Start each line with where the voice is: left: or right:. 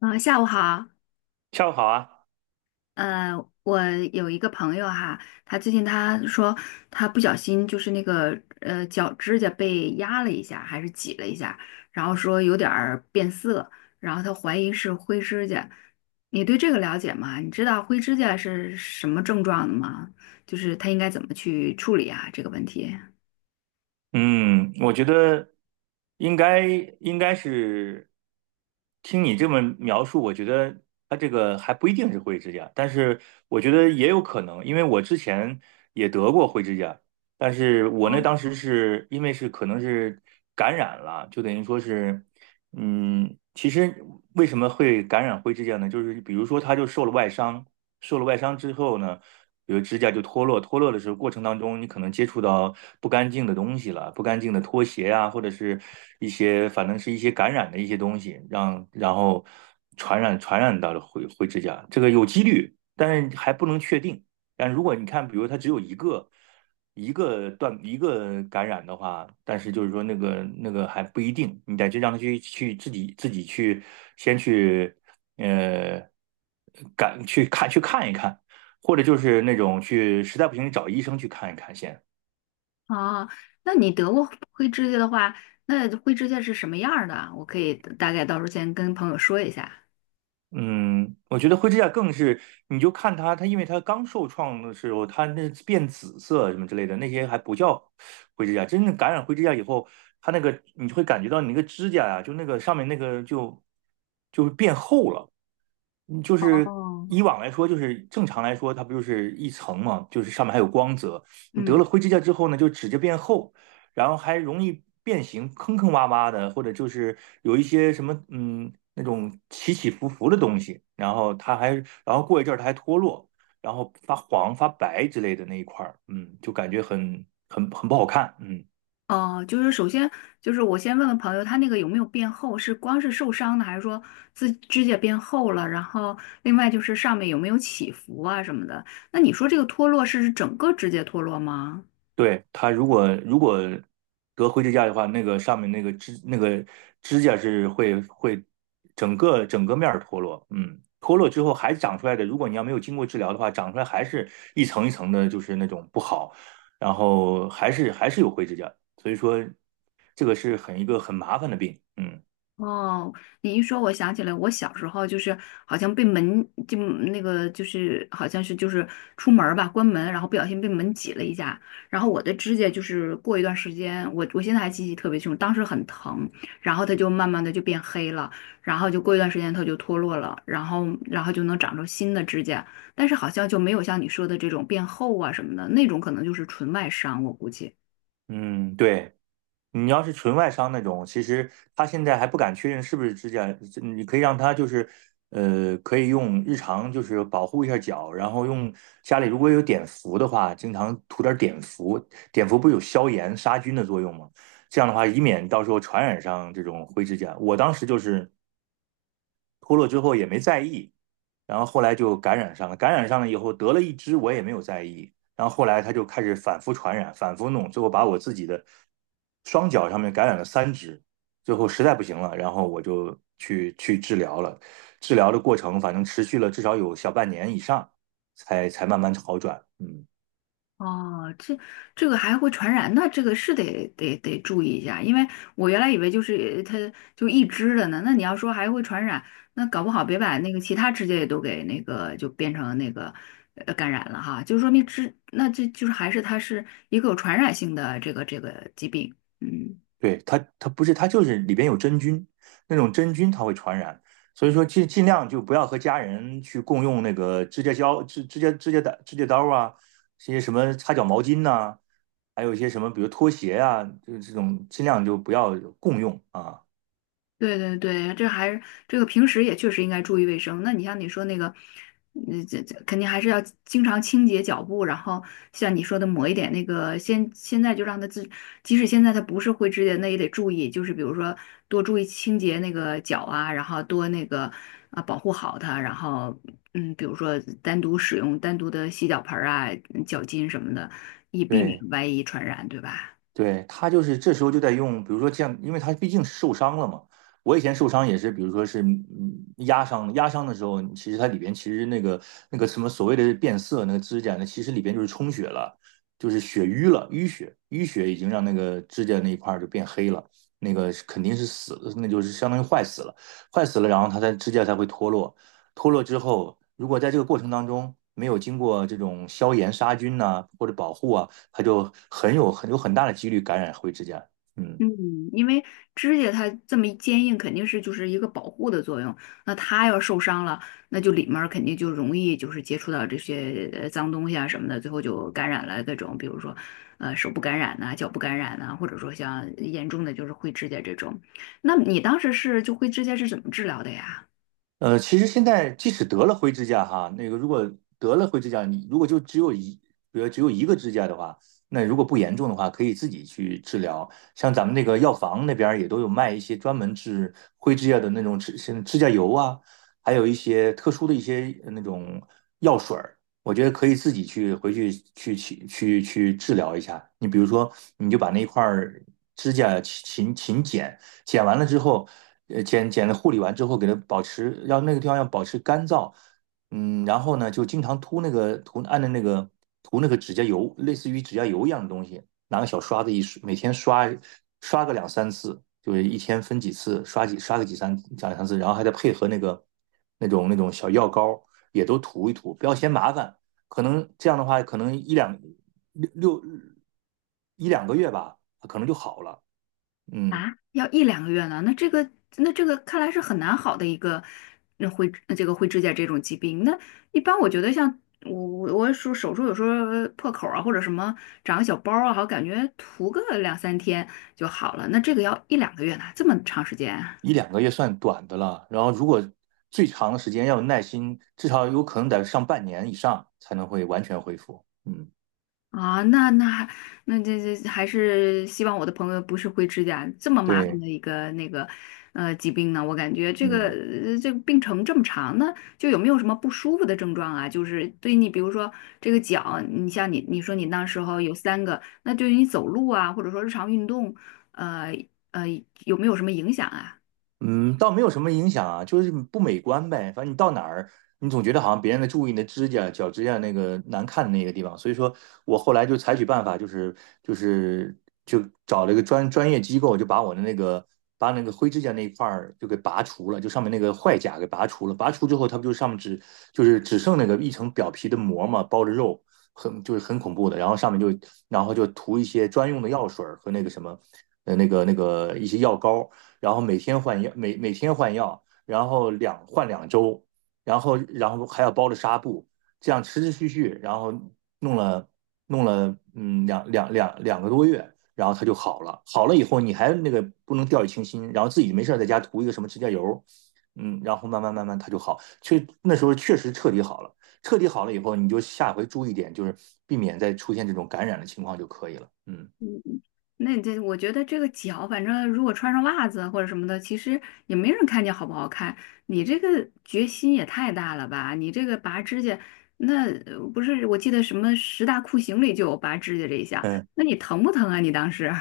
left: 啊，下午好。
right: 下午好啊，
left: 呃，我有一个朋友哈，他最近说他不小心就是那个脚指甲被压了一下，还是挤了一下，然后说有点儿变色，然后他怀疑是灰指甲。你对这个了解吗？你知道灰指甲是什么症状的吗？就是他应该怎么去处理啊这个问题？
right: 嗯，我觉得应该应该是听你这么描述，我觉得他这个还不一定是灰指甲，但是我觉得也有可能，因为我之前也得过灰指甲，但是我那当时是因为是可能是感染了，就等于说是。其实为什么会感染灰指甲呢？就是比如说，它就受了外伤，受了外伤之后呢，比如指甲就脱落，脱落的时候过程当中，你可能接触到不干净的东西了，不干净的拖鞋啊，或者是一些反正是一些感染的一些东西，然后传染到了灰指甲，这个有几率，但是还不能确定。但如果你看，比如它只有一个。一个断一个感染的话，但是就是说那个还不一定，你得去让他去自己自己去呃感去看一看，或者就是那种去实在不行找医生去看一看先。
left: 哦，那你得过灰指甲的话，那灰指甲是什么样儿的？我可以大概到时候先跟朋友说一下。
right: 嗯，我觉得灰指甲更是，你就看它，它因为它刚受创的时候，它那变紫色什么之类的，那些还不叫灰指甲。真正感染灰指甲以后，它那个你会感觉到你那个指甲呀、就那个上面那个就变厚了。就是
left: 哦，
right: 以往来说，就是正常来说，它不就是一层嘛，就是上面还有光泽。你得
left: 嗯。
right: 了灰指甲之后呢，就指甲变厚，然后还容易变形，坑坑洼洼的，或者就是有一些什么那种起起伏伏的东西，然后它还然后过一阵儿它还脱落，然后发黄发白之类的那一块儿，就感觉很不好看。
left: 哦，就是首先就是我先问问朋友，他那个有没有变厚？是光是受伤的，还是说自指甲变厚了？然后另外就是上面有没有起伏啊什么的？那你说这个脱落是指整个指甲脱落吗？
right: 对，它如果得灰指甲的话，那个上面那个指甲是会整个整个面儿脱落，嗯，脱落之后还长出来的，如果你要没有经过治疗的话，长出来还是一层一层的，就是那种不好，然后还是有灰指甲，所以说这个是一个很麻烦的病，嗯
left: 哦，你一说，我想起来，我小时候就是好像被门就那个就是好像是就是出门儿吧，关门，然后不小心被门挤了一下，然后我的指甲就是过一段时间，我现在还记忆特别清楚，当时很疼，然后它就慢慢的就变黑了，然后就过一段时间它就脱落了，然后就能长出新的指甲，但是好像就没有像你说的这种变厚啊什么的，那种可能就是纯外伤，我估计。
right: 嗯，对。你要是纯外伤那种，其实他现在还不敢确认是不是指甲，你可以让他就是，可以用日常就是保护一下脚，然后用家里如果有碘伏的话，经常涂点碘伏，碘伏不是有消炎杀菌的作用吗？这样的话，以免到时候传染上这种灰指甲。我当时就是脱落之后也没在意，然后后来就感染上了，感染上了以后得了一只，我也没有在意，然后后来他就开始反复传染，反复弄，最后把我自己的双脚上面感染了3只，最后实在不行了，然后我就去治疗了，治疗的过程反正持续了至少有小半年以上，才慢慢好转。
left: 哦，这个还会传染，那这个是得注意一下，因为我原来以为就是它就一只的呢，那你要说还会传染，那搞不好别把那个其他指甲也都给那个就变成那个感染了哈，就说明只那这就是还是它是一个有传染性的这个疾病，嗯。
right: 对，它不是，它就是里边有真菌，那种真菌它会传染，所以说尽量就不要和家人去共用那个指甲胶、指甲刀啊，这些什么擦脚毛巾呐、还有一些什么，比如拖鞋啊，就是这种尽量就不要共用啊。
left: 对对对，这还是这个平时也确实应该注意卫生。那你像你说那个，嗯，这这肯定还是要经常清洁脚部，然后像你说的抹一点那个，现在就让他自，即使现在他不是灰指甲，那也得注意，就是比如说多注意清洁那个脚啊，然后多那个啊保护好它，然后嗯，比如说单独使用单独的洗脚盆儿啊、嗯脚巾什么的，以避免
right: 对，
left: 外一传染，对吧？
right: 对，他就是这时候就在用，比如说这样，因为他毕竟受伤了嘛。我以前受伤也是，比如说是压伤，的时候，其实它里边其实那个什么所谓的变色那个指甲呢，其实里边就是充血了，就是血瘀了，淤血已经让那个指甲那一块儿就变黑了，那个是肯定是死了，那就是相当于坏死了，然后指甲才会脱落。脱落之后，如果在这个过程当中没有经过这种消炎杀菌呐、或者保护啊，它就很大的几率感染灰指甲。嗯。
left: 嗯，因为指甲它这么一坚硬，肯定是就是一个保护的作用。那它要受伤了，那就里面儿肯定就容易就是接触到这些脏东西啊什么的，最后就感染了各种，比如说手部感染呐、脚部感染呐、或者说像严重的就是灰指甲这种。那你当时是就灰指甲是怎么治疗的呀？
right: 其实现在即使得了灰指甲哈，那个如果得了灰指甲，你如果就只有一，比如只有一个指甲的话，那如果不严重的话，可以自己去治疗。像咱们那个药房那边儿也都有卖一些专门治灰指甲的那种像指甲油啊，还有一些特殊的一些那种药水儿，我觉得可以自己回去治疗一下。你比如说，你就把那一块儿指甲勤剪。剪完了之后，剪了护理完之后，给它保持，要那个地方要保持干燥，然后呢，就经常涂那个涂按着那个涂那个指甲油，类似于指甲油一样的东西，拿个小刷子一刷，每天刷个两三次，就是一天分几次，刷个三两三次，然后还得配合那个那种小药膏，也都涂一涂，不要嫌麻烦，可能这样的话，可能六六一两个月吧，可能就好了，嗯。
left: 啊，要一两个月呢？那这个，那这个看来是很难好的一个，那灰这个灰指甲这种疾病。那一般我觉得像我手术有时候破口啊，或者什么长个小包啊，好感觉涂个两三天就好了。那这个要一两个月呢，这么长时间啊？
right: 一两个月算短的了，然后如果最长的时间要有耐心，至少有可能得上半年以上才能会完全恢复。嗯，
left: 啊，那那还那这这还是希望我的朋友不是灰指甲这么麻烦
right: 对，
left: 的一个那个疾病呢。我感觉这个
right: 嗯。
left: 这个病程这么长呢，就有没有什么不舒服的症状啊？就是对你，比如说这个脚，你像你说你那时候有三个，那对于你走路啊，或者说日常运动，呃呃有没有什么影响啊？
right: 嗯，倒没有什么影响啊，就是不美观呗。反正你到哪儿，你总觉得好像别人在注意你的指甲、脚指甲那个难看的那个地方。所以说我后来就采取办法，就是就找了一个专业机构，就把我的那个把那个灰指甲那一块儿就给拔除了，就上面那个坏甲给拔除了。拔除之后，它不就上面只就是只剩那个一层表皮的膜嘛，包着肉，很就是很恐怖的。然后上面就然后就涂一些专用的药水儿和那个什么那个一些药膏。然后每天换药，每天换药，然后2周，然后还要包着纱布，这样持持续续，然后弄了弄了两个多月，然后他就好了。好了以后，你还那个不能掉以轻心，然后自己没事在家涂一个什么指甲油，然后慢慢慢慢他就好。那时候确实彻底好了，彻底好了以后，你就下回注意点，就是避免再出现这种感染的情况就可以了。嗯
left: 那你这，我觉得这个脚，反正如果穿上袜子或者什么的，其实也没人看见好不好看。你这个决心也太大了吧！你这个拔指甲，那不是我记得什么十大酷刑里就有拔指甲这一项，
right: 嗯。
left: 那你疼不疼啊？你当时？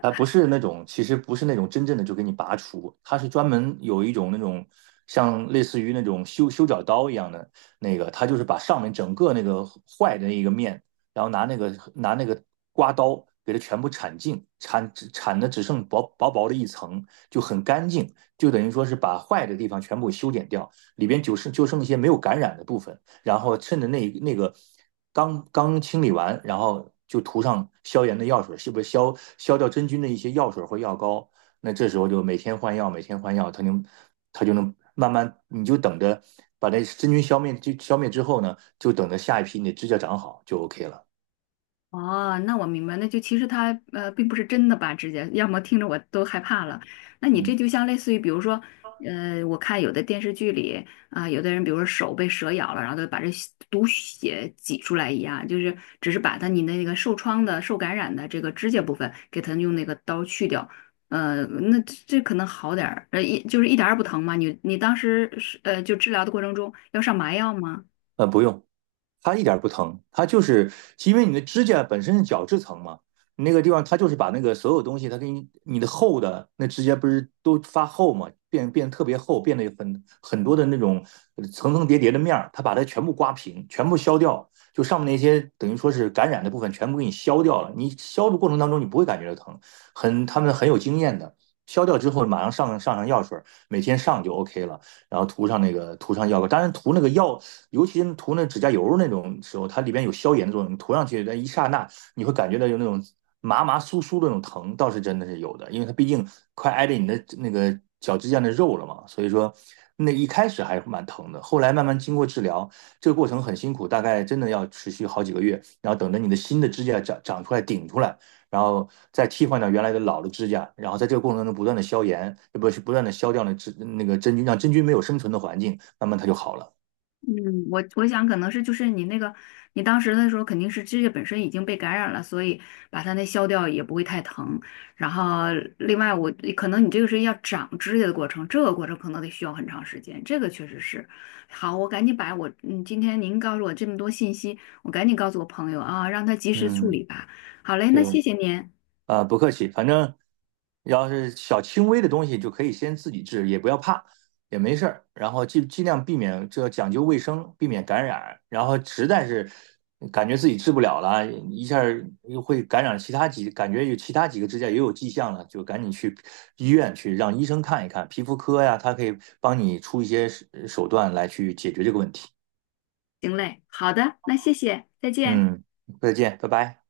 right: 它不是那种，其实不是那种真正的就给你拔除，它是专门有一种那种像类似于那种修脚刀一样的那个，它就是把上面整个那个坏的那一个面，然后拿那个刮刀给它全部铲净，铲的只剩薄薄的一层，就很干净，就等于说是把坏的地方全部修剪掉，里边就剩一些没有感染的部分。然后趁着那个刚刚清理完，然后就涂上消炎的药水，是不是消掉真菌的一些药水或药膏？那这时候就每天换药，每天换药，它就能慢慢，你就等着把那真菌消灭，就消灭之后呢，就等着下一批你的指甲长好就 OK 了。
left: 哦，那我明白，那就其实他，并不是真的拔指甲，要么听着我都害怕了。那你这
right: 嗯。
left: 就像类似于，比如说，呃，我看有的电视剧里啊、有的人比如说手被蛇咬了，然后就把这血毒血挤出来一样，就是只是把他你那个受创的、受感染的这个指甲部分给他用那个刀去掉。呃，那这这可能好点儿，呃，一就是一点儿也不疼嘛。你你当时是就治疗的过程中要上麻药吗？
right: 不用，它一点儿不疼，它就是因为你的指甲本身是角质层嘛，你那个地方它就是把那个所有东西，它给你你的厚的那指甲不是都发厚嘛，变得特别厚，变得有很多的那种层层叠叠的面儿，它把它全部刮平，全部削掉，就上面那些等于说是感染的部分全部给你削掉了。你削的过程当中你不会感觉到疼，他们很有经验的，削掉之后马上上药水儿，每天上就 OK 了。然后涂上药膏。当然涂那个药，尤其涂那指甲油那种时候，它里边有消炎的作用，你涂上去那一刹那，你会感觉到有那种麻麻酥酥的那种疼，倒是真的是有的，因为它毕竟快挨着你的那个脚指甲的肉了嘛，所以说那一开始还蛮疼的，后来慢慢经过治疗，这个过程很辛苦，大概真的要持续好几个月，然后等着你的新的指甲长出来顶出来。然后再替换掉原来的老的指甲，然后在这个过程中不断的消炎，不是不断的消掉那个真菌，让真菌没有生存的环境，慢慢它就好了。
left: 嗯，我想可能是就是你那个，你当时的时候肯定是指甲本身已经被感染了，所以把它那削掉也不会太疼。然后另外我可能你这个是要长指甲的过程，这个过程可能得需要很长时间，这个确实是。好，我赶紧把我嗯今天您告诉我这么多信息，我赶紧告诉我朋友啊，让他及时处理
right: 嗯，
left: 吧。好嘞，
right: 对，
left: 那谢谢您。
right: 不客气，反正要是小轻微的东西就可以先自己治，也不要怕，也没事儿。然后尽量避免，这讲究卫生，避免感染。然后实在是感觉自己治不了了，一下儿又会感染其他几，感觉有其他几个指甲也有迹象了，就赶紧去医院去让医生看一看，皮肤科呀，他可以帮你出一些段来去解决这个问题。
left: 行嘞，好的，那谢谢，再见。
right: 嗯，再见，拜拜。